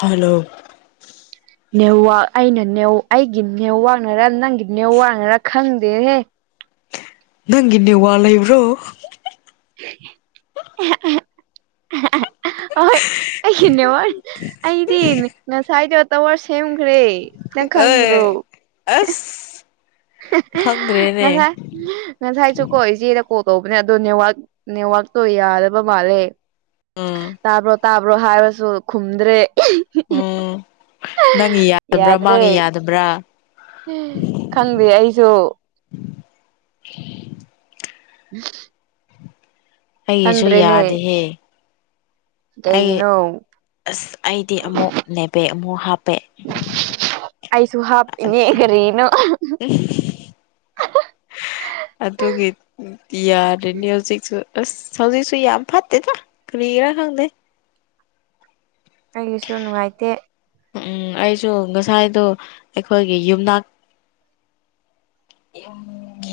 hello ꯅꯦꯋꯥꯛ ꯑꯩꯅ ꯑꯩꯒꯤ ꯅꯦꯠꯋꯥꯛꯅꯔ ꯅꯪꯒꯤ ꯅꯦꯠꯋꯥꯛꯅꯔ ꯈꯪꯗꯦꯍꯦ ꯅꯪꯒꯤ ꯅꯦꯋꯥꯛ ꯂꯩꯕ꯭ꯔꯣ [unintelligible] ꯍꯣꯏ ꯑꯩꯒꯤꯅꯦꯋꯥꯔ ꯑꯩꯗꯤ ꯉꯁꯥꯏꯗꯣ ꯇꯋꯥꯔ ꯁꯦꯝꯈ꯭ꯔꯦ ꯅꯪ ꯈꯪꯗꯔꯣ ꯑꯦ ꯑꯁ ꯈꯪꯗ꯭ꯔꯦꯅꯦ ꯉꯁꯥꯏ ꯉꯁꯥꯏ ꯁꯨꯀꯣ ꯏꯆꯦꯅ ꯀꯣꯜ ꯇꯧꯕꯅꯦ ꯑꯣ ꯅꯦꯋꯥꯛ ꯅꯦꯋꯥꯛꯇꯣ ꯌꯥꯔꯕ ꯃꯥꯜꯂꯦ ꯑꯝ ꯇꯥꯕ꯭ꯔꯣ ꯇꯥꯕ꯭ꯔꯣ ꯍꯥꯏꯔꯁꯨ ꯈꯨꯝꯗ꯭ꯔꯦ ꯎꯝ ꯅꯪꯒꯤ ꯌꯥꯗꯕ꯭ꯔꯥ ꯌꯥꯗ꯭ꯔꯦ ꯃꯥꯒꯤ ꯌꯥꯗꯕ꯭ꯔꯥ ꯈꯪꯗꯦ ꯑꯩꯁꯨ [unintelligible] [unintelligible] ꯑꯩꯒꯤꯁꯨ ꯈꯪꯗ꯭ꯔꯦꯅꯦ ꯌꯥꯗꯦꯍꯦ ꯑꯩ ꯀꯩꯒꯤꯅꯣ ꯑꯁ ꯑꯩꯗꯤ ꯑꯃꯨꯛ ꯅꯦꯕꯦꯛ ꯑꯃꯨꯛ ꯍꯥꯞꯄꯦ ꯑꯩ ꯁꯨꯍꯥꯞ ꯏꯅꯦ ꯀꯔꯤꯅꯣ [unintelligible] ꯑꯗꯨꯒꯤ ꯌꯥꯔꯅꯤ ꯍꯧꯖꯤꯛꯁꯨ ꯑꯁ ꯍꯧꯖꯤꯛꯁꯨ ꯌꯥꯝ ꯐꯠꯇꯦꯗꯥ ꯀꯔꯤ ꯔ ꯈꯪꯗꯦ ꯑꯩꯒꯤꯁꯨ ꯅꯨꯡꯉꯥꯏꯇꯦ ꯎꯝ ꯑꯩꯁꯨ ꯉꯁꯥꯏꯗꯨꯣ ꯑꯩꯈꯣꯏꯒꯤ ꯌꯨꯝꯅꯥꯛ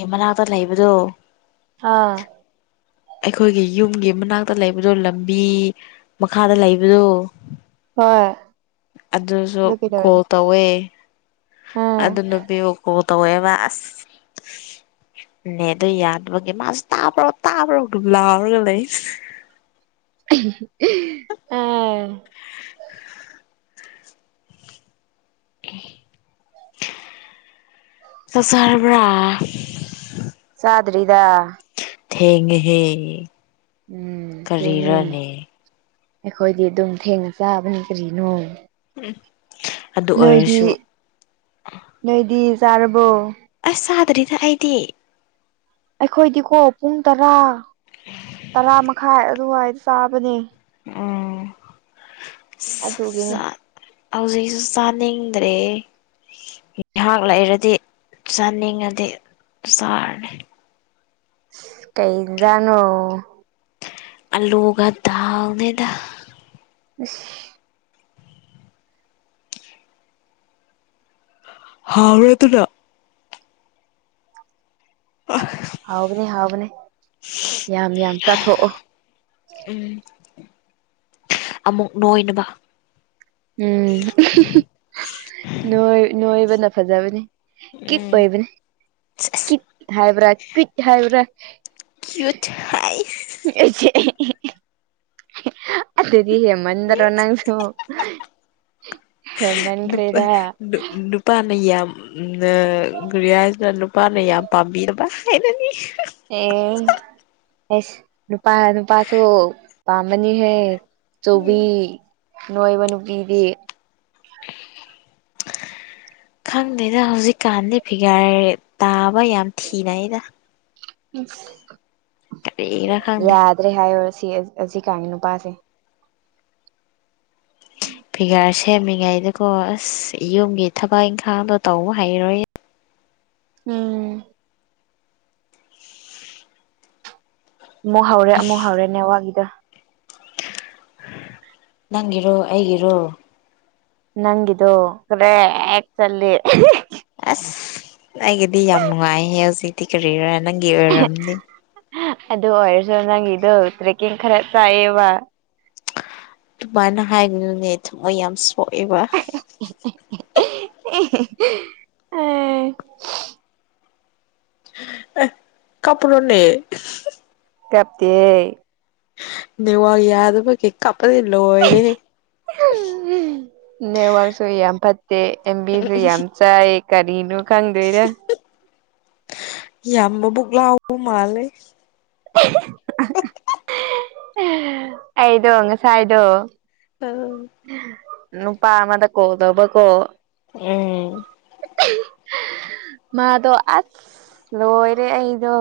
ꯃꯅꯥꯛꯇ ꯂꯩꯕꯗꯣ ꯑꯥ ꯑꯩꯈꯣꯏꯒꯤ ꯌꯨꯝꯒꯤ ꯃꯅꯥꯛꯇ ꯂꯩꯕꯗꯣ ꯂꯝꯕꯤ ꯃꯈꯥꯗ ꯂꯩꯕꯗꯣ ꯍꯣꯏ ꯑꯗꯨꯁꯨ ꯑꯗꯨ ꯀꯩꯗꯧꯔꯦ ꯀꯣꯜ ꯇꯧꯋꯦ ꯑꯥ ꯑꯗꯨ ꯅꯨꯄꯤꯕꯨ ꯀꯣꯜ ꯇꯧꯋꯦꯕ ꯑꯁ ꯅꯦꯠ ꯗꯨ ꯌꯥꯗꯕꯒ ꯃꯥ ꯇꯥꯛ ꯇꯥ ꯄꯔꯣ ꯕꯂꯔꯒ ꯂꯩ ꯑꯥ ꯆꯥꯛ ꯆꯥꯔꯕꯥ ꯆꯥꯗꯔꯤꯗꯥ ꯊꯦꯡꯉꯦ ꯍꯦ ꯎꯝ ꯊꯦꯡꯉꯦ ꯑꯩꯈꯣꯏꯗꯤ ꯑꯗꯨꯝ ꯊꯦꯡꯅ ꯆꯥꯕꯅꯤ ꯀꯔꯤꯅꯣ ꯑꯗꯨ ꯅꯣꯏꯗꯤ ꯑꯣꯏꯔꯁꯨ ꯅꯣꯏꯗꯤ ꯆꯥꯔꯕꯣ ꯑꯁ ꯆꯥꯗ꯭ꯔꯤꯗ ꯑꯩꯗꯤ ꯑꯩꯈꯣꯏꯗꯤꯀꯣ ꯄꯨꯡ ꯇꯔꯥ ꯇꯔꯥ ꯃꯈꯥꯏ ꯑꯗꯨꯋꯥꯏꯗ ꯆꯥꯕꯅꯦ ꯎꯝ ꯑꯗꯨꯒꯤꯅꯦ ꯍꯧꯖꯤꯛꯁꯨ ꯆꯥꯅꯤꯡꯗ꯭ꯔꯦ ꯉꯍꯥꯛ ꯂꯩꯔꯗꯤ ꯆꯥꯅꯤꯡꯉꯗꯤ ꯆꯥꯔꯅꯤ ꯀꯩꯏꯟꯖꯥꯡꯅꯣ ꯑꯜꯂꯨꯒ ꯗꯜꯅꯦꯗ ꯑꯁ ꯍꯥꯎꯕꯔ ꯇꯨꯂ ꯍꯥꯎꯕꯅꯦ ꯍꯥꯎꯕꯅꯦ ꯌꯥꯝ ꯌꯥꯝ ꯆꯥꯊꯣꯛꯑꯣ ꯎꯝ ꯑꯃꯨꯛ ꯅꯣꯏꯅꯕ ꯎꯝ [unintelligible] ꯅꯣꯏ ꯅꫭꯏꯕꯅ ꯐꯖꯕꯅꯤ ꯀꯤꯠ ꯎꯝ ꯑꯣꯏꯕꯅꯦ ꯑꯁ ꯀꯤꯠ ꯍꯥꯏꯕ꯭ꯔꯥ ꯀꯤꯠ ꯍꯥꯏꯕ꯭ꯔꯥ ꯀ꯭ꯌꯨꯠ ꯍꯥꯏ [unintelligible] [unintelligible] ꯍꯦ ꯃꯟꯗꯔꯣ ꯅꯪꯁꯨ ꯍꯦꯃꯟꯈ꯭ꯔꯦꯗ ꯎ ꯔꯤꯌꯥ ꯍꯥꯏ ꯅꯨꯄꯥꯅꯦ ꯌꯥꯝ ꯄꯥꯝꯕꯤꯔꯕ ꯍꯥꯏ ꯑꯦ ꯑꯦꯁ ꯅꯨꯄꯥ ꯅꯨꯄꯥꯁꯨ ꯄꯥꯝꯕꯅꯤ ꯍꯦ ꯆꯧꯕꯤ ꯅꯣꯏꯕ ꯅꯨꯄꯤꯗꯤ ꯈꯪꯗꯦꯗ ꯍꯧꯖꯤꯛꯀꯥꯟꯗꯤ ꯐꯤꯒꯥꯔ ꯇꯥ ꯋꯥ ꯌꯥꯝ ꯊꯤꯅ ꯏꯗ ꯈꯪꯗꯦ ꯌꯥꯗ꯭ꯔꯦ ꯍꯥꯏ ꯑꯁꯤ ꯑꯁꯤ ꯀꯥꯏꯉ ꯅꯨꯄꯥꯁꯦ [inaudible] ꯐꯤꯒꯥꯔ ꯁꯦꯝꯃꯤꯉꯩꯗꯨꯀꯣ ꯑꯁ ꯌꯨꯝꯒꯤ ꯊꯕꯛ ꯏꯪꯈꯥꯡꯗꯣ ꯇꯧꯕ ꯍꯩꯔꯣꯏ ꯎꯝ ꯑꯃꯨꯛ ꯍꯧꯔꯦ ꯑꯃꯨꯛ ꯍꯧꯔꯦꯅꯦꯋꯥꯒꯤꯗ ꯅꯪꯒꯤꯔꯣ ꯑꯩꯒꯔꯣ ꯅꯪꯒꯤꯗꫭ [unintelligible] ꯆꯠꯂꯦ [unintelligible] ꯑꯩꯒꯤꯗꯤ ꯌꯥꯝ ꯅꯨꯡꯉꯥꯏꯍꯦ ꯍꯧꯖꯤꯛꯇꯤ ꯀꯔꯤꯔ ꯅꯪꯒꯤ ꯑꯣꯏꯔꯝꯅꯤ ꯑꯗꯨ ꯑꯣꯏꯔꯁꯨ ꯅꯪꯒꯤꯗꯣ ꯇ꯭ꯔꯦꯛꯀꯤꯡ ꯈꯔ ꯆꯥꯏꯑꯕ ꯑꯗꯨꯃꯥꯏꯅ ꯍꯥꯏꯒꯅꯅꯦ ꯊꯝꯃꯣꯏ ꯌꯥꯝ ꯁꯣꯛꯑꯦꯕ ꯑꯦ ꯑ ꯑ ꯀꯄꯔꯣꯅꯦ ꯀꯞꯇ ꯌꯥꯗꯕꯣ ꯀꯦꯀꯝ ꯅ ꯋꯥꯔꯁꯨꯏ ꯌꯥꯝ ꯐ ꯑꯦꯝꯕꯤꯖ ꯑꯦꯝꯆꯥ ꯑꯦꯀꯥꯔꯤꯅꯨ ꯈꯪꯗꯔ ꯌꯥꯝꯝꯕꯕꯨꯒ ꯂꯎ ꯃꯥꯂꯦ [inaudible] ꯑꯩꯗꯣ ꯉꯁꯥꯏꯥꯏꯗꯣ ꯎꯝ ꯅ ꯄꯥꯃꯗ ꯀꯣꯗꯕ ꯀꯣ ꯎꯝ ꯃꯥꯗꯣ ꯑꯁ ꯂꯣꯏꯔꯦ ꯑꯩꯗꯣ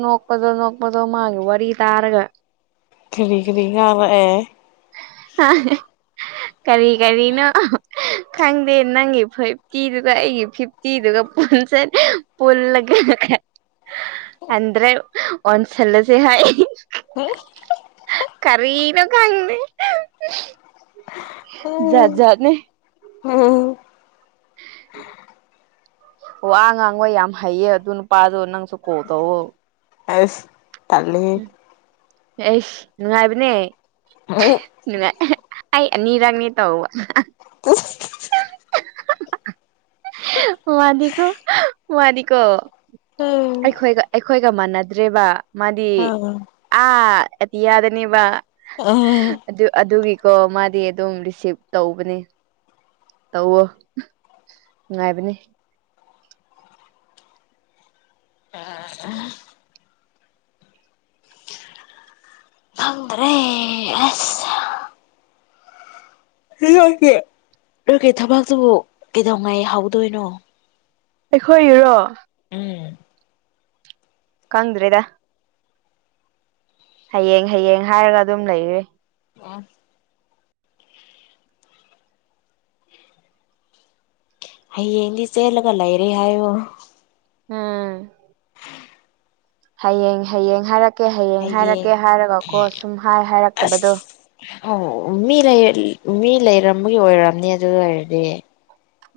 ꯅꯣꯛꯄꯗꯣ ꯅꯣꯛꯄꯗꯣ ꯃꯥꯒꯦ ꯋꯥꯔꯤ ꯇꯥꯔꯒ ꯊꯈꯅꯤ ꯍꯔ ꯑꯦ ꯑ ꯀꯔꯤ ꯀꯔꯤꯅ ꯈꯪꯗꯦ ꯅꯪꯒꯤ ꯐꯤꯚꯇꯤꯗꯨꯒ ꯑꯩꯒꯤ ꯐꯤꯐꯇꯤꯗꯨꯒ ꯄꯨꯟꯁ ꯄꯨꯒ ꯍꯟꯗ꯭ꯔꯥꯏ ꯑꯣꯟꯁꯜꯂꯣꯁꯦ ꯍꯥꯏ ꯎꯝ ꯀꯔꯤꯅ ꯀꯪꯅꯤ ꯌꯥꯖꯠꯖꯅꯦ ꯎꯝ ꯑꯣ ꯑ ꯉꯥꯡꯕ ꯌꯥꯝ ꯍꯩꯌꯦ ꯑꯗꯨ ꯅꯨꯄꯥꯁꯨ ꯅꯪꯁꯨ ꯀꯣ ꯇꯧꯋ ꯑꯁ ꯇꯂ ꯑꯦ ꯅꯨꯡꯉꯥꯏꯕꯅꯦ ꯅꯨꯡꯉꯥꯏ ꯑꯅꯤꯔꯒꯅꯤ ꯇꯎ ꯑ ꯃꯥꯗꯤꯀꯣ ꯃꯥꯗꯤꯀꯣ ꯑꯩꯈꯣꯏꯒ ꯑꯩꯈꯣꯏꯒ ꯃꯥꯟꯅꯗ꯭ꯔꯦꯕ ꯃꯥ ꯗꯤ ꯑꯥꯗꯤ ꯌꯥꯗꯅꯦꯕ ꯑꯗꯨ ꯑꯗꯨꯒꯤꯀꯣ ꯃꯥꯗꯤ ꯑꯗꯨꯝ ꯔꯤꯁꯤꯚ ꯇꯧꯕꯅꯤ ꯇ ꯉꯅꯨꯡꯥꯏꯕꯅꯤ ꯈꯪꯗ꯭ꯔꯦ ꯑꯁ [unintelligible] ꯂꯀꯦ ꯊꯕꯇꯨꯕꯨ ꯀꯩꯗꯧꯉꯩ ꯍꯧꯥꯎꯗꯣꯏꯅꯣ ꯑꯩꯈꯣꯏ ꯏꯔꯣ ꯎꯝ ꯀꯪꯗ꯭ꯔꯦꯗ ꯍꯌꯦꯡ ꯍꯌꯦꯡ ꯍꯥꯏꯔꯒ ꯑꯗꯨꯝ ꯂꯩꯔ ꯑ ꯑꯩꯗꯤ ꯆꯦꯂꯒ ꯂꯩꯥꯏꯔꯣ ꯎꯝ ꯍꯌꯦꯡ ꯍꯌꯦꯡ ꯍꯥꯏꯔꯛꯀꯦ ꯍꯌꯦꯡ ꯍꯥꯏꯔꯛꯀꯦ ꯍꯥꯏꯔꯒꯀꯣ ꯁꯨꯝ ꯍꯥꯏ ꯍꯥꯏꯔꯛꯇꯕꯗꯣ ꯑ ꯃꯤ ꯃꯤ ꯂꯩꯔꯝꯕꯒꯤ ꯑꯣꯏꯔꯝꯅꯤ ꯑꯗꯨ ꯑꯣꯏꯔꯗꯤ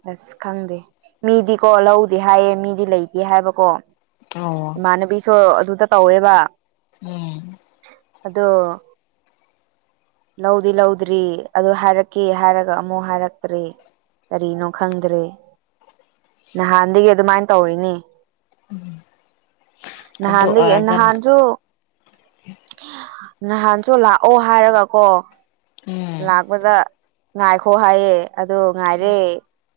ꯑꯁ ꯈꯪꯗꯦ ꯃꯤꯗꯤꯀꯣ ꯂꯧꯗꯤ ꯍꯥꯏꯌꯦ ꯃꯤꯗꯤ ꯂꯩꯇꯦ ꯍꯥꯏꯕꯀꯣ ꯑꯧ ꯏꯃꯥꯟꯅꯕꯤꯁꯨ ꯑꯗꯨꯗ ꯇꯧꯋꯦꯕ ꯎꯝ ꯑꯗꯣ ꯂꯧꯗꯤ ꯂꯧꯗ꯭ꯔꯤ ꯑꯗꯨ ꯍꯥꯏꯔꯛꯀꯦ ꯍꯥꯏꯔꯒ ꯑꯃꯨꯛ ꯍꯥꯏꯔꯛꯇ꯭ꯔꯔꯤ ꯀꯔꯤꯅꯣ ꯈꯪꯗ꯭ꯔꯦ ꯅꯍꯥꯟꯗꯒꯤ ꯑꯗꯨꯃꯥꯏꯅ ꯇꯧꯔꯤꯅꯦ ꯎꯝ [unintelligible] ꯅꯍꯥꯟ ꯂꯩ ꯅꯍꯥꯟꯁꯨ ꯅꯍꯥꯟꯁꯨ ꯂꯥꯛꯑꯣ ꯍꯥꯏꯔꯒꯀꯣ ꯎꯝ ꯂꯥꯛꯄꯗ ꯉꯥꯏꯈꯣ ꯍꯥꯏꯌꯦ ꯑꯗꯣ ꯉꯥꯏꯔꯦ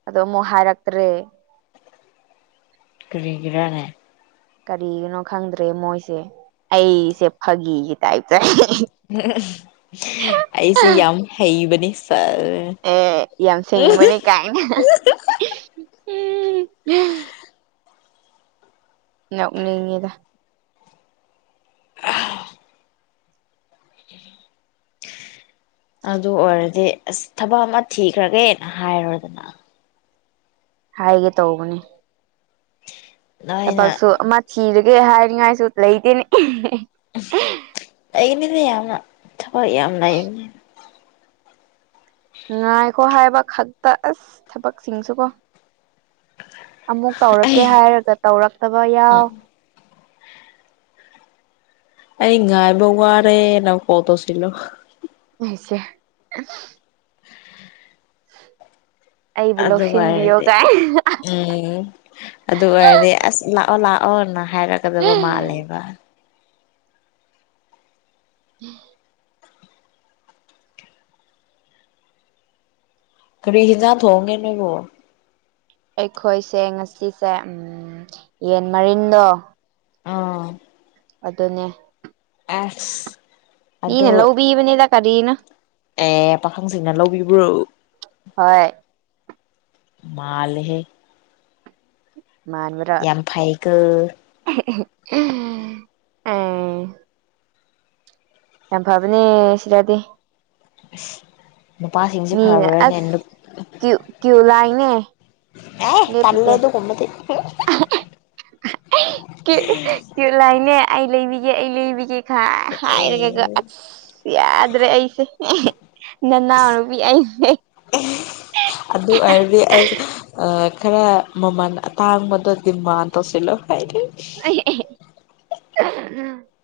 ꯑꯗꯣ ꯑꯃꯨꯛ ꯍꯥꯏꯔꯛꯇ꯭ꯔꯦ ꯀꯔꯤꯒ꯭ꯔꯅꯦ ꯀꯔꯤꯒꯤꯅꯣ ꯈꯪꯗ꯭ꯔꯦ ꯃꯣꯏꯁꯦ ꯑꯩꯁꯦ ꯐꯥꯒꯤꯒꯤ ꯇꯥꯏꯞꯁꯦꯡ ꯑꯩꯁꯤ ꯌꯥꯝ ꯍꯩꯕꯅꯤ ꯁꯥꯔ ꯑꯦ ꯌꯥꯝ ꯁꯤꯡꯕꯅꯤ ꯀꯥꯏꯅ ꯎꯝ ꯉꯞꯅꯤꯡꯉꯗ ꯀ ꯑꯗꯨ ꯑꯣꯏꯔꯗꯤ ꯑꯁ ꯊꯕꯛ ꯑꯃ ꯊꯤꯈ꯭ꯔꯒꯦꯅ ꯍꯥꯏꯔꯣꯏꯗꯅ ꯍꯥꯏꯒꯦ ꯇꯧꯕꯅꯦ ꯅꯣꯏꯅ ꯊꯕꯛꯁꯨ ꯑꯃ ꯊꯤꯔꯒꯦ ꯍꯥꯏꯅꯤꯡꯉꯥꯏꯁꯨ ꯂꯩꯇꯦꯅꯦ ꯑꯩꯅꯤꯗꯤ ꯌꯥꯝꯅ ꯊꯕ ꯌꯥꯝꯅꯞ ꯝꯔꯨ ꯉꯉꯥꯏꯈꯣ ꯍꯥꯏꯕ ꯈꯛꯇ ꯑꯁ ꯊꯕꯛꯁꯤꯡꯁꯨꯀꯣ ꯑꯃꯨꯛ ꯇꯧꯔꯛꯀꯦ ꯑꯩ ꯍꯥꯏꯔꯒ ꯇꯧꯔꯛꯇꯕ ꯌꯥꯎ ꯑꯩ ꯉꯨꯡꯔꯦꯅ ꯀꯠꯇ ꯁꯤ ꯑꯁꯦ [inaudible] ꯑꯩꯕꯨ ꯑꯗꯨ ꯂꯧꯁꯤꯟꯕꯤꯌꯣ ꯑꯣꯏꯔꯗꯤ ꯀꯥꯏ ꯎꯝ ꯑꯗꯨ ꯑꯣꯏꯔꯗꯤ ꯑꯁ ꯑꯣ ꯂꯥꯛꯑꯣꯅ ꯍꯥꯏꯔꯛꯀꯗꯕ ꯃꯥꯜꯂꯦꯕ ꯎꯝ [inaudible] ꯀꯔꯤ ꯍꯦꯟꯖꯥꯡ ꯊꯣꯡꯒꯦ ꯅꯣꯏꯕꯨ ꯑꯩꯈꯣꯏꯁꯦ ꯉꯁꯤꯁꯦ ꯌꯦꯟ ꯃꯔꯤꯟꯗꯣ ꯑꯥ ꯑꯗꯨꯅꯦ ꯑꯦꯁ ꯑꯗꯣ ꯃꯤꯅ ꯂꯧꯕꯤꯕꯅꯤꯗ ꯀꯔꯤꯅꯣ ꯑꯦ ꯄꯥꯈꯪꯁꯤꯡꯅ ꯂꯧꯕꯤꯕ꯭ꯔꯣ ꯍꯣꯏ ꯃꯥꯂꯦꯍꯦ ꯃꯥꯟꯕꯔꯥ ꯐꯩꯀꯣ ꯑ [unintelligible] ꯌꯥꯝ ꯐꯕꯅꯦ ꯁꯤꯗꯗꯤ ꯑꯁ ꯅꯨꯄꯥꯁꯤꯡꯁꯦ ꯃꯤꯅ ꯐꯕ꯭ꯔꯅꯦ ꯑꯁ ꯅꯨꯞ ꯀ꯭ꯌꯨ ꯀ꯭ꯌꯨ ꯂꯥꯏꯟꯅꯦ ꯑꯦ ꯇꯜꯂꯦ ꯑꯗꯨꯒꯨꯝꯕꯗꯤ ꯀꯩ ꯀꯩꯂꯥꯏꯅꯦ ꯑꯩ ꯂꯩꯕꯤꯒꯦ ꯑꯩ ꯂꯩꯕꯤꯒꯦ ꯍꯥꯏ ꯑꯦ ꯍꯥꯏꯔꯒꯒ ꯑꯁ ꯌꯥꯗ꯭ꯔꯦ ꯑꯩꯁꯦ ꯅꯅꯥꯎ ꯅꯨꯄꯤ ꯑꯩ ꯑꯗꯨ ꯑꯣꯏꯔꯗꯤ ꯑꯩ ꯑ ꯈꯔ ꯃꯃꯟ ꯑꯇꯥꯡꯕꯗꯗꯤ ꯃꯥꯟ ꯇꯧꯁꯤꯜꯂꯣ ꯍꯥꯏꯗꯤ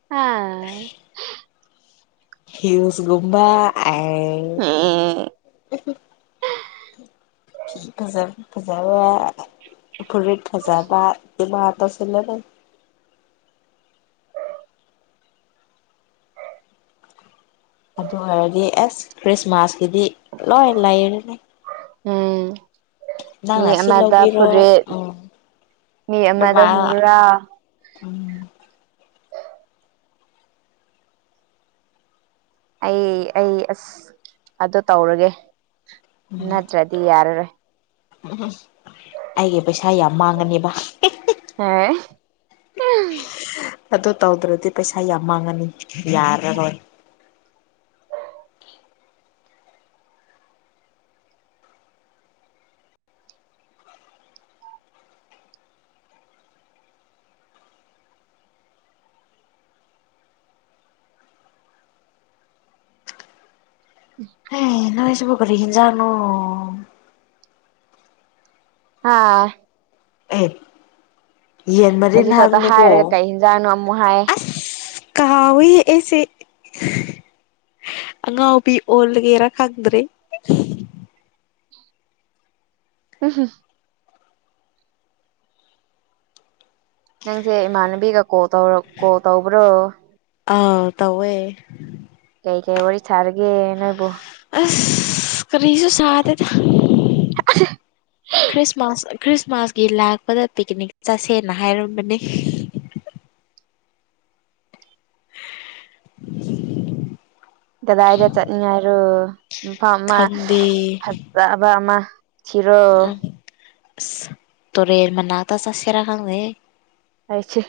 ꯍꯥꯥ ꯍ꯭ꯌꯨꯁꯒꯨꯝꯕꯥ ꯑꯥꯏꯏ ꯎꯝ ꯐꯤ ꯐꯖ ꯐꯖꯔꯥ ꯐꯨꯔꯤꯠ ꯐꯖꯗ ꯏꯃꯥꯟ ꯇꯧꯁꯤꯜꯂꯗꯝꯅꯤ ꯑꯗꯨ ꯑꯣꯏꯔꯗꯤ ꯑꯁ ꯈ꯭ꯔꯤꯁꯃꯥꯁꯀꯤꯗꯤ ꯂꯣꯏ ꯂꯩꯔꯅꯤ ꯎꯝ ꯃꯤ ꯅꯪꯅ ꯑꯁꯤ ꯑꯃꯗ ꯂꯧꯕꯤꯔꯣ ꯐꯨꯔꯤꯠ ꯎꯝ ꯃꯤ ꯑꯃꯗ ꯑꯗꯨꯃꯥꯏꯅ ꯍꯨꯝꯒ꯭ꯔꯥꯎ ꯎꯝ ꯑꯩ ꯑꯩ ꯑꯁ ꯑꯗꯨ ꯇꯧꯔꯒꯦ ꯅꯠꯇ꯭ꯔꯗꯤ ꯌꯥꯔꯔꯣꯏ ꯎꯝ ꯎꯝ ꯑꯩꯒꯤ ꯄꯩꯁꯥ ꯌꯥꯝ ꯃꯥꯡꯒꯅꯦꯕꯥ ꯍꯥ [unintelligible] ꯑꯗꯨ ꯇꯧꯗ꯭ꯔꯗꯤ ꯄꯩꯁꯥ ꯌꯥꯝ ꯃꯥꯡꯉꯅꯤ ꯌꯥꯔꯔꯣꯏ ꯎꯝ [inaudible] ꯍꯩ ꯅꯣꯏꯁꯤꯕꯨ ꯀꯔꯤ‌ ꯍꯤꯟꯖꯥꯡꯅꯣ ꯍꯥꯥ ꯑꯦ ꯌꯦꯟ ꯃꯔꯤꯟ ꯍꯧꯖꯤꯛ ꯈꯛꯇ ꯍꯥꯏꯕꯅꯦꯀꯣ ꯍꯥꯏꯔꯒ ꯀꯩ ꯍꯤꯟꯖꯥꯡꯅꯣ ꯑꯃꯨꯛ ꯍꯥꯏ ꯑꯁ ꯀꯥꯎꯏ ꯑꯩꯁꯦ ꯑꯉꯥꯎꯕꯤ ꯑꯣꯂꯒꯦꯔꯥ ꯈꯪꯗ꯭ꯔꯦ ꯎꯝ [unintelligible] ꯅꯪꯁꯦ ꯏꯃꯥꯟꯅꯕꯤꯒꯥ ꯀꯣꯜ ꯇꯧꯔ ꯀꯣꯜ ꯇꯧꯕ꯭ꯔꯣ ꯑꯥ ꯇꯧꯋꯦ ꯀꯩ ꯀꯩ ꯋꯥꯔꯤ ꯁꯥꯔꯒꯦ ꯅꯣꯏꯕꯣ ꯑꯁ ꯀꯔꯤꯁꯨ ꯁꯥꯗꯦꯗ ꯈ꯭ꯔꯤꯁꯃꯥꯁ ꯈ꯭ꯔꯤꯁꯃꯥꯁꯀꯤ ꯂꯥꯛꯄꯗ ꯄꯤꯛꯀꯅꯤꯛ ꯆꯠꯁꯦꯅ ꯍꯥꯏꯔꯝꯕꯅꯦ ꯀꯗꯥꯏꯗ ꯆꯠꯅꯉꯥꯏꯔꯣ ꯃꯐꯝ ꯑꯃ ꯈꯪꯗꯦ ꯐꯠꯖꯕ ꯑꯃ ꯊꯤꯔꯣ ꯑꯁ ꯇꯨꯔꯦꯟ ꯃꯅꯥꯛꯇ ꯆꯠꯁꯤꯔ ꯈꯪꯗꯦꯍꯦ ꯑꯩꯁꯦ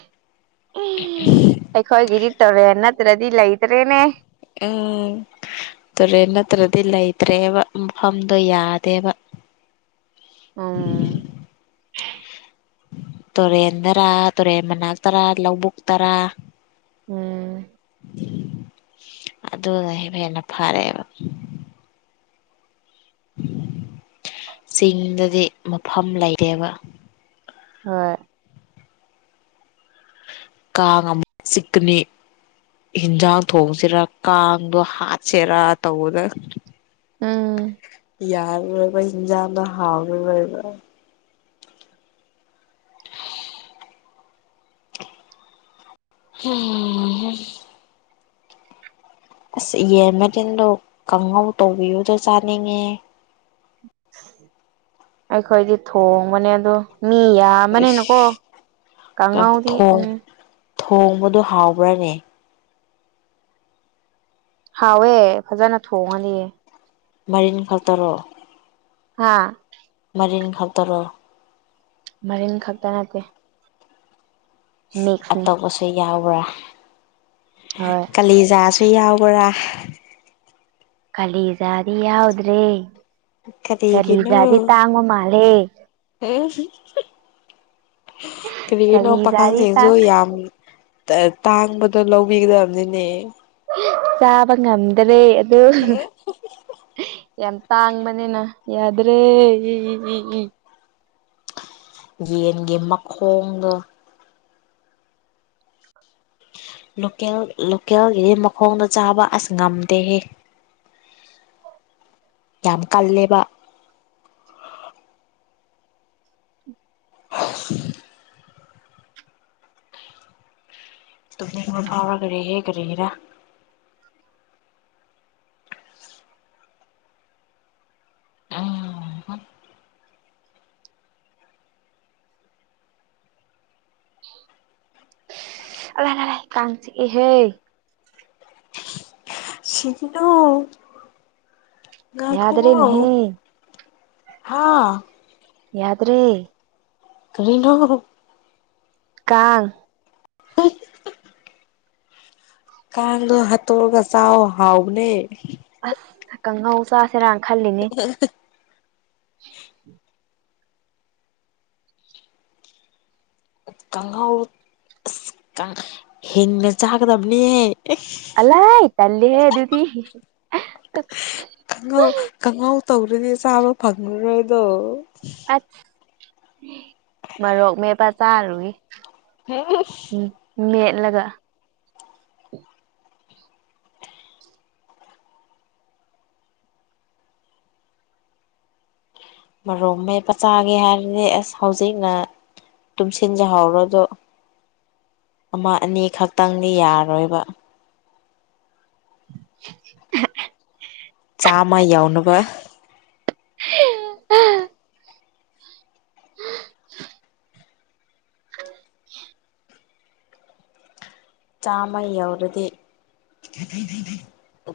ꯑꯩꯈꯣꯏꯒꯤꯗꯤ ꯇꯧꯔꯦ ꯅꯠꯇ꯭ꯔꯗꯤ ꯂꯩ ꯎꯝ ꯇꯨꯔꯦꯟ ꯅꯠꯇ꯭ꯔꯗꯤ ꯂꯩ ꯐꯠꯇ꯭ꯔꯦꯕꯥ ꯃꯐꯝꯗꯣ ꯌꯥꯗꯦꯕꯥ ꯎꯝ ꯇꯨꯔꯦꯟꯗꯔꯥ ꯇꯨꯔꯦꯟ ꯃꯅꯥꯛ ꯇꯔꯥ ꯂꯧꯕꯨꯛ ꯇꯔꯥ ꯎꯝ ꯑꯗꯨꯅ ꯍꯦꯟꯅ ꯐꯔꯛꯑꯦꯕ ꯆꯤꯡꯗꯗꯤ ꯃꯐꯝ ꯂꯩꯔꯦꯕ ꯍꯣꯏ ꯀꯥꯉꯝ ꯆꯛꯅꯤ ꯌꯦꯟꯖꯥꯡ ꯊꯣꯡꯁꯤꯔꯥ ꯀꯥꯡꯗꯣ ꯍꯥꯠꯁꯤꯔꯥ ꯇꯧꯕꯗ ꯎꯝ ꯌꯥꯔꯨꯔꯣꯏꯕ ꯏꯟꯖꯥꯡꯅ ꯍꯥꯎꯔꯨꯔꯣꯏꯕ ꯎꯝ ꯑꯁ ꯌꯦ ꯃꯗꯤꯤꯟꯗꯣ ꯀꯥꯡꯪꯍꯧ ꯇꯧꯕꯤꯌꯨꯗ ꯆꯥꯅꯤꯡꯉꯦ ꯑꯩꯈꯣꯏꯗꯤ ꯊꯣꯡꯕꯅꯦ ꯑꯗꯣ ꯃꯤ ꯌꯥꯝꯕꯅꯤꯅꯀꯣ ꯏꯁ ꯀꯥꯡꯪꯉꯥꯎꯗꯤ ꯎꯝ ꯊꯣꯡꯕꯗꯨꯣ ꯍꯥꯎꯕ꯭ꯔꯥꯅꯦ ꯍꯥꯎꯑꯦ ꯐꯖꯅ ꯊꯣꯡꯉꯅꯤꯑ ꯃꯔꯤꯟ ꯈ ꯇꯔꯛꯣ ꯍꯥꯥ ꯇꯔꯤꯡ ꯈꯇꯔꯣ ꯃꯔꯤꯟ ꯈꯛꯇ ꯅꯠꯇꯦ ꯃꯤꯛꯁꯅꯤ ꯑꯇꯣꯞꯄꯁꯨ ꯌꯥꯎꯕ꯭ꯔꯥ ꯍꯣꯏ ꯀꯥꯂꯤꯖꯥꯁꯨ ꯌꯥꯎꯕ꯭ꯔꯥ ꯈꯂꯖꯥꯗꯤ ꯌꯥꯎꯗ꯭ꯔꯔꯤ ꯀꯔꯤꯒꯤꯅꯣ ꯀꯂꯤꯖꯗꯤ ꯇꯥꯡꯉꯣ ꯃꯥꯂꯦ ꯀꯔꯤꯒꯤꯅꯣ ꯀꯂꯤꯖꯥꯗꯤ ꯄꯥꯈꯪꯁꯤꯡꯁꯨ ꯇꯥꯡ ꯌꯥꯝ ꯇꯥꯡꯕꯗꯣ ꯂꯧꯕꯤꯒꯗꯕꯅꯤꯅꯦ ꯆꯥꯕ ꯉꯝꯗ꯭ꯔꯦ ꯑ ꯌꯥꯝ ꯇꯥꯡꯕꯅꯤꯅ ꯌꯥꯗ꯭ꯔꯦ ꯌꯦꯟꯒꯤ ꯃꯈꯣꯡꯒ ꯂꯣꯦꯜ ꯂꯣꯀꯦꯜꯒꯤꯗꯤ ꯃꯈꯣꯡꯗ ꯆꯥꯕ ꯑꯁ ꯉꯝꯗꯦꯍꯦ ꯌꯥꯝ ꯀꯜꯂꯦꯕ [inaudible] ꯇꯨ ꯐꯥꯎꯔ ꯈꯦ ꯍꯦ ꯀꯦ ꯌꯦꯔ ꯑ ꯑ ꯀꯁꯤ ꯑꯦꯍꯦ ꯁꯤꯒꯤꯅꯣ ꯉꯅꯥ ꯀꯧꯕ ꯌꯥꯗ꯭ꯔꯦꯅꯦꯍꯦ ꯍꯥꯥ ꯌꯥꯗ꯭ꯔꯔꯤ ꯀꯅ ꯀꯥꯡ ꯎ ꯀꯥꯡꯗꯣ ꯍꯥꯠꯇꯔꯒ ꯆꯥꯎ ꯍꯥꯎꯅꯦ ꯑꯁ ꯀꯥꯡꯍꯧ ꯆꯁꯤꯔ ꯈꯜꯂꯤꯅꯤ ꯀꯥꯡꯍꯥꯎ ꯑꯁ ꯍꯤꯡꯅ ꯆꯥꯒꯗꯕꯅꯤꯍꯦ ꯑꯜꯥꯏ ꯇꯜꯂꯦꯦ ꯑꯗꯨꯗꯤ ꯇꯧꯔꯤꯁꯕ ꯐꯗꯃꯔ ꯑꯣꯏꯣꯏꯗꯣ ꯑ ꯃꯔꯣꯔꯣꯛ ꯃꯦꯄꯥ ꯆꯥꯔꯨꯏ ꯃꯦ ꯂ ꯃꯔꯣ ꯃ ꯄꯆꯥꯒꯦ ꯍꯥꯏꯔꯗꯤ ꯑꯁ ꯍꯧꯖꯤꯛꯅ ꯇꯨꯝꯁꯤꯟꯖꯍꯧꯔꯗꯣ ꯑꯃ ꯑꯅꯤꯈꯛ ꯇꯪꯗꯤ ꯌꯥꯔꯣꯏꯕ [unintelligible] ꯆꯥꯝꯃ ꯌꯥꯎꯅꯕ ꯑ ꯑ ꯆꯃꯎꯔꯗꯤ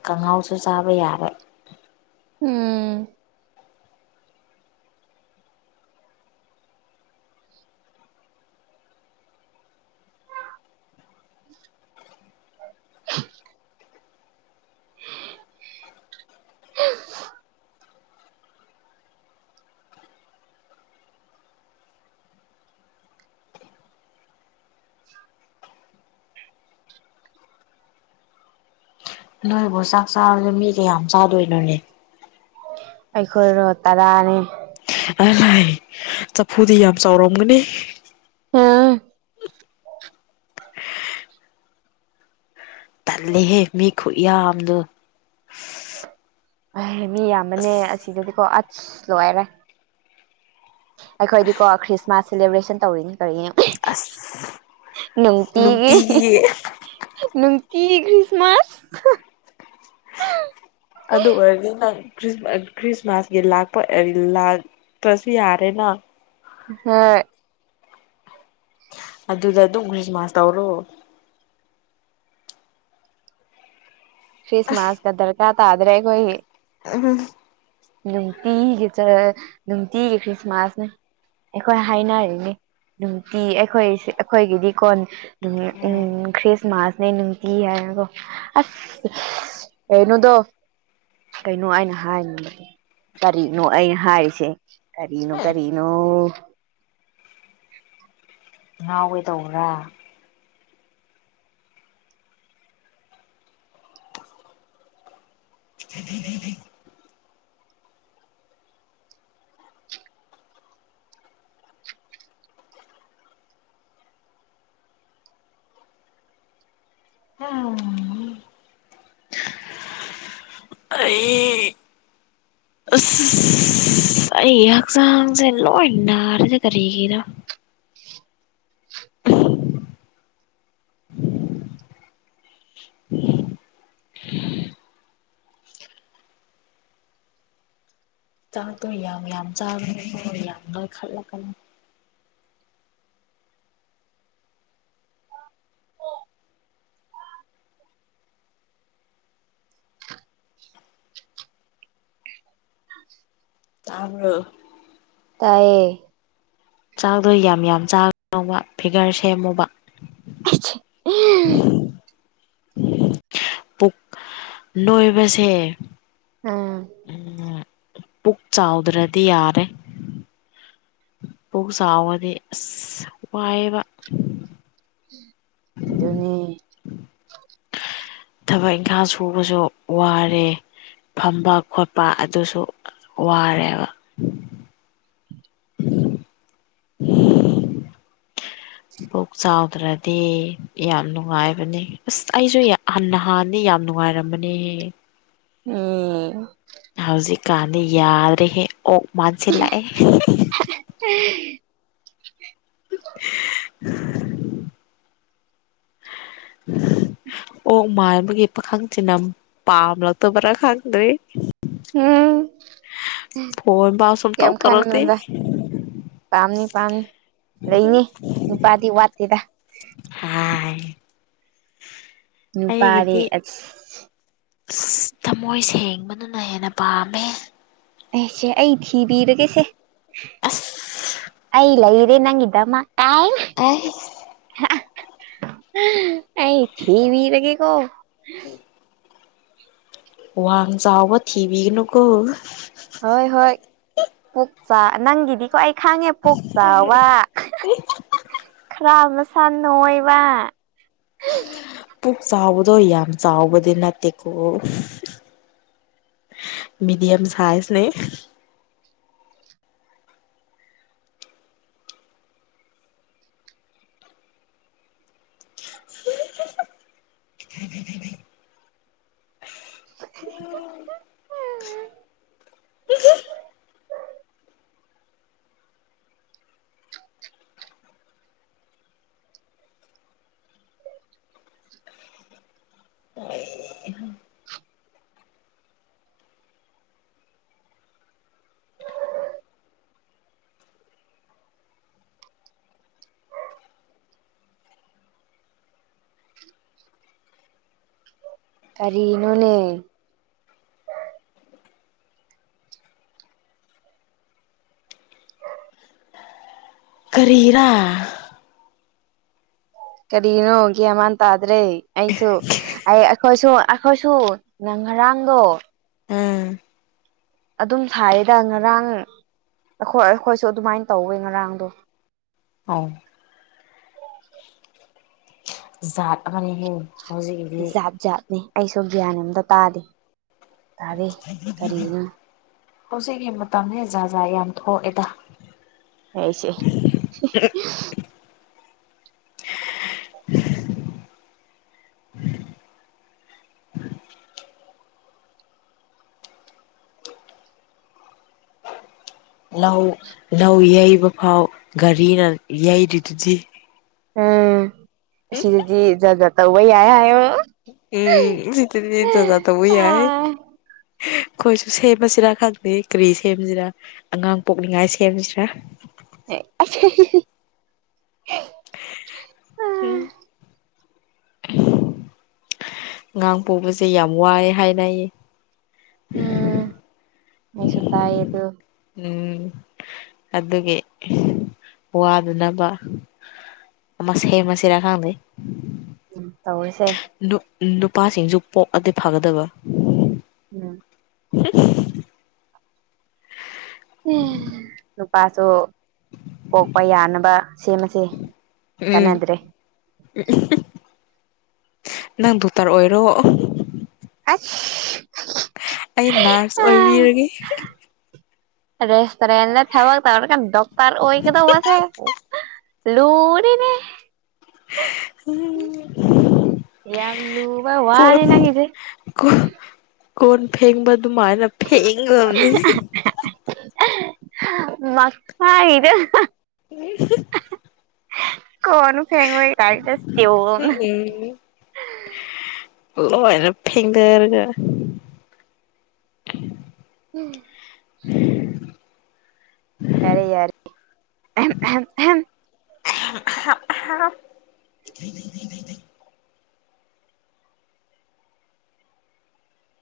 ꯈꯉꯥꯎꯁꯨ ꯆꯥꯕ ꯌꯥꯔꯦ ꯎꯝ [unintelligible] ꯅꯣꯏꯕꯨ ꯆꯥꯛ ꯆꯥꯔꯁꯦ ꯃꯤ ꯀꯌꯥꯝ ꯆꯥꯗꯣꯏꯅꯣꯅꯦ ꯑꯩꯈꯣꯏꯔꯣ ꯇꯔꯥꯅꯤ ꯑ ꯂꯥꯏ ꯆꯐꯨꯗꯤ ꯌꯥꯝ ꯆꯥꯎꯔꯝꯒꯅꯤ ꯑꯝ ꯇꯜꯂꯦꯍꯦ ꯃꯤ ꯈꯨꯠ ꯌꯥꯝꯗꯣ ꯑꯦ ꯃꯤ ꯌꯥꯝꯕꯅꯦ ꯑꯁꯤꯗꯗꯤꯀꯣ ꯑꯁ ꯂꯣꯏꯔꯦ ꯑꯩꯈꯣꯏꯗꯤꯀꯣ ꯈ꯭ꯔꯤꯁꯃꯥꯁ ꯁꯦꯂꯦꯕ꯭ꯔꯦꯁꯟ ꯇꯧꯔꯤꯅꯤ ꯑꯁ ꯀꯔꯤꯒꯤꯅꯣ ꯅꯨꯡꯇꯤꯒꯤ ꯀꯤ ꯀ ꯈ꯭ꯔꯤꯁꯃꯥꯁ ꯑꯗꯨ ꯑꯣꯏꯔꯒ ꯈ꯭ꯔꯤꯁꯃꯥꯁꯀꯤ ꯂꯥꯛꯄ ꯂꯥꯛꯄꯁꯨ ꯌꯥꯔꯦꯅ ꯍꯝ ꯑꯗꯨ ꯑꯗꯨꯗ ꯑꯗꯨ ꯀꯔꯤꯁ ꯃꯥꯁꯧꯔ ꯐꯁ ꯃꯥꯁ ꯀ ꯔꯀꯥ ꯇꯥꯗꯔꯦꯈꯏ ꯎꯝ ꯅꯨꯡꯅꯨꯡꯇꯒꯤ ꯆ ꯅꯨꯡꯅꯨꯡꯇꯒ ꯀ꯭ꯔꯤꯁꯃꯥꯁꯅꯦ ꯑꯩꯈꯣꯏ ꯍꯥꯏꯅꯔꯤꯅꯤ ꯅꯨꯡꯇꯤ ꯑꯩꯈꯣꯏ ꯑꯩꯈꯣꯏꯒꯤꯗꯤ ꯀꯣꯟ ꯎꯝ ꯈ꯭ꯔꯤꯁꯃꯥꯁꯅꯦ ꯅꯨꯡꯇꯤ ꯍꯥꯏ ꯣ ꯑꯁ ꯑꯦꯅꯨꯗꯣ ꯀꯩꯅꯣ ꯑꯩꯅ ꯍꯥꯏꯅꯤꯡꯕꯗꯤ ꯀꯔꯤꯅꯣ ꯑꯩꯅ ꯍꯥꯏꯁꯦ ꯀꯔꯤꯅꯣ ꯀꯔꯤꯅꯣ [unintelligible] ꯉꯥꯎꯒꯦꯗꯧꯕ꯭ꯔꯥ ꯎꯝ ꯑꯩ ꯑꯩ ꯑꯁꯁꯂꯣ ꯏꯟꯅꯔꯦꯗꯤ ꯀꯔꯤꯒꯤꯗ [unintelligible] ꯆꯥꯗꯣꯏ ꯌꯥꯝ ꯌꯥꯝ ꯆꯥꯕꯅꯤ ꯌꯥꯝ ꯂꯣꯏꯈꯠꯂꯛꯀꯅꯤ ꯇꯕ ꯇꯌꯦ ꯆꯥꯛꯗꯣ ꯌꯥꯝ ꯌꯥꯝ ꯆꯥꯕ ꯐꯤꯒꯔ ꯁꯦꯝꯃꯨꯕ ꯄꯨ ꯅꯣꯏꯕꯁꯦ ꯑꯥ ꯎꯝ ꯄꯨꯛ ꯆꯥꯎꯗ꯭ꯔꯗꯤ ꯌꯥꯔꯦ ꯄꯨꯣꯛ ꯆꯥꯎꯕꯗꯤ ꯑꯁ ꯋꯥꯏꯕ ꯑꯗꯨꯅꯦ ꯊꯕꯛ ꯏꯪꯈꯥꯡ ꯁꯨꯕꯁꯨ ꯋꯥꯔꯦ ꯐꯝꯕ ꯈꯣꯠꯄ ꯑꯗꯨꯁꯨ ꯋꯥꯔꯦꯕ ꯎꯝ ꯄꯨꯛ ꯆꯥꯎꯗ꯭ꯔꯗꯤ ꯌꯥꯝ ꯅꯨꯡꯉꯥꯏꯕꯅꯦ ꯑꯁ ꯑꯩꯁꯨ ꯍꯟꯅ ꯍꯥꯟꯅꯤ ꯌꯥꯝ ꯅꯨꯡꯉꯥꯏꯔꯃꯅꯦꯍ ꯎꯝ ꯍꯧꯖꯤꯛꯀꯥꯟꯗꯤ ꯌꯥꯗ꯭ꯔꯦꯍꯦ ꯑꯣ ꯃꯥꯟꯁꯤ ꯂꯥꯛꯑꯦ [unintelligible] [unintelligible] [unintelligible] ꯑꯣ ꯃꯥꯏꯕꯒꯤ ꯄꯥꯈꯪ ꯊꯤꯅꯝ ꯄꯥꯝꯂꯛꯇꯕ꯭ꯔꯥ ꯈꯪꯗ꯭ꯔꯤ ꯎꯝ [unintelligible] ꯁꯨꯡ ꯇꯧ ꯀꯩꯝ ꯇꯧꯔꯛꯇꯦ ꯈꯟꯅꯨꯗ ꯄꯥꯝꯅꯤ ꯄꯥꯝꯅꯤ ꯂꯩꯅꯤ ꯅꯨꯄꯥꯗꯤ ꯋꯥꯠꯇꯦꯗ ꯍꯥꯏ ꯅꯨꯄꯥꯗꯤ ꯑꯩꯒꯤꯗꯤ ꯑꯁ ꯊꯃꯣꯏ ꯁꯦꯡꯕꯗꯨꯅ ꯍꯦꯟꯅ ꯄꯥꯝꯃꯦ ꯑꯦ ꯁꯦ ꯑꯩ ꯊꯤꯕꯤꯔꯒꯦꯁꯦ ꯑꯁ ꯑꯩ ꯂꯩ ꯔꯤ ꯅꯪꯒꯤꯗꯃꯀꯇ ꯑꯥꯏꯁ ꯑꯩ ꯊꯤꯕꯤꯔꯒꯦꯀꯣ ꯎꯝ ꯋꯥꯡ ꯆꯥꯎꯕ ꯊꯤꯕꯤꯒꯅꯨꯀꯣ ꯄꯨꯛꯆꯥ ꯅꯪꯒꯤꯗꯤ ꯀꯣ ꯑꯩ ꯈꯥꯡꯉꯦ ꯄꯣꯛ ꯆꯥꯎꯕ ꯈꯔ ꯃꯁꯥ ꯅ ꯑꯣꯏꯕ [unintelligible] ꯄꯨꯛ ꯆꯥꯎꯕꯗꯣ ꯌꯥꯝ ꯌꯥꯝ ꯆꯥꯎꯕꯗꯤ ꯅꯠꯇꯦꯀꯣ ꯃꯤꯗꯤꯌꯝ ꯁꯥꯏꯖꯅꯦ [unintelligible] ꯀꯔꯤꯅꯣꯅꯦ ꯀꯔꯤꯔꯥ ꯀꯔꯤꯅꯣ ꯒ꯭ꯌꯥꯟꯃꯥꯟ ꯇꯥꯗ꯭ꯔꯦ ꯑꯩꯁꯨ ꯑꯩ ꯑꯩꯈꯣꯏꯁꯨ ꯑꯩꯈꯣꯏꯁꯨ ꯉꯔꯥꯡꯗꯣ ꯎꯝ ꯑꯗꯨꯝ ꯁꯥꯏꯌꯦꯗ ꯉꯔꯥꯡ ꯑꯩꯈꯣꯏ ꯑꯩꯈꯣꯏꯁꯨ ꯑꯗꯨꯃꯥꯏꯅ ꯇꯧꯋꯦ ꯉꯔꯥꯡꯗꯣ ꯑꯧ ꯖꯥꯠ ꯑꯃꯅꯤ ꯍꯦ ꯖꯥꯠ ꯖꯥꯠꯅꯦ ꯑꯩꯁꯨ ꯒ꯭ꯌꯥꯟ ꯑꯝꯇ ꯇꯥꯗꯦ ꯇꯗꯦ ꯀꯔꯤꯒꯤꯅꯣ ꯍꯧꯖꯤꯛꯀꯤ ꯃꯇꯝꯅꯦ ꯖꯥꯠ ꯖꯥꯠꯌꯥꯝ ꯊꯣꯛꯑꯦꯗ [unintelligible] ꯂꯧ ꯂꯧ ꯌꯩꯕ ꯐꯥꯎ ꯒꯥꯔꯤꯅ ꯌꯩꯔꯤꯗꯨꯗꯤ ꯎꯝ ꯑꯁꯤꯗꯤ ꯖꯥꯠ ꯖꯥꯠ ꯍꯥꯏꯌꯣ ꯎꯝ ꯁꯤꯗꯗꯤ ꯖꯥꯠ ꯖꯥꯠ ꯇꯧꯕꯥ ꯌꯥꯏ ꯑꯩꯈꯣꯏꯁꯨ ꯁꯦꯝꯃꯁꯤꯔꯥ ꯈꯪꯗꯦ ꯀꯔꯤ ꯁꯦꯝꯁꯤꯔꯥ ꯑꯉꯥꯡ ꯄꯣꯛꯅꯤꯡꯉꯥꯏ ꯁꯦꯝꯁꯤꯔꯥ [unintelligible] ꯎꯝ ꯉꯥꯡ ꯄꯣꯕꯁꯦ ꯌꯥꯝ ꯋꯥꯏ ꯍꯥꯏꯅꯩꯌꯦ ꯎꯝ ꯃꯤꯁꯨꯇꯥꯏ ꯑꯗꯨ ꯎꯝ ꯑꯗꯨꯒꯤ ꯋꯥꯗꯅꯕ ꯑꯃꯥ ꯁꯦꯃꯁꯤꯔꯥ ꯈꯪꯗ ꯎꯝ ꯇꯧ ꯅꯨꯄꯥꯁꯤꯡꯁꯨ ꯄꯣꯛꯑꯗꯤ ꯐꯒꯗꯕ ꯎꯝ [unintelligible] ꯅꯨꯄꯥꯁꯨ ꯀꯣꯛꯄ ꯌꯥꯅꯕ ꯁꯦꯝꯃꯁꯦ ꯎꯝ ꯀꯥꯟꯅꯗ꯭ꯔꯦ ꯅꯪ ꯗꯣꯛꯇꯔ ꯑꯣꯏꯔꯣ ꯑꯁ ꯑꯩ ꯅꯔꯁ ꯑꯣꯏꯕꯤꯔꯒꯦ ꯔꯦꯁꯇꯨꯔꯦꯟ ꯊꯕꯛ ꯇꯧꯔꯒ ꯗꯣꯛꯇꯔ ꯑꯣꯏꯒꯗꯧꯕꯁꯦ ꯂꯨꯔꯤꯅꯦ ꯎꯝ ꯌꯥꯝ ꯂꯨꯕ ꯀꯣꯟ ꯋꯥꯅꯤ ꯅꯪꯒꯤꯖꯦ ꯀꯣꯟ ꯀꯣꯟ ꯐꯦꯡꯕ ꯑꯗꯨꯃꯥꯏꯅ ꯐꯦꯡꯒꯗꯕꯅꯤ ꯃꯁꯥꯏꯅꯦ ꯍ [inaudible] ꯀꯅ ꯐꯦꯡꯉꯑꯣ ꯀꯗꯁ ꯇꯣ [unintelligible] ꯎꯝ ꯂꯣꯏꯅ ꯐꯦꯡꯗꯔꯒ ꯎꯝ ꯎꯝ [inaudible] ꯌꯥꯔꯦ ꯌꯥꯔꯦ [inaudible]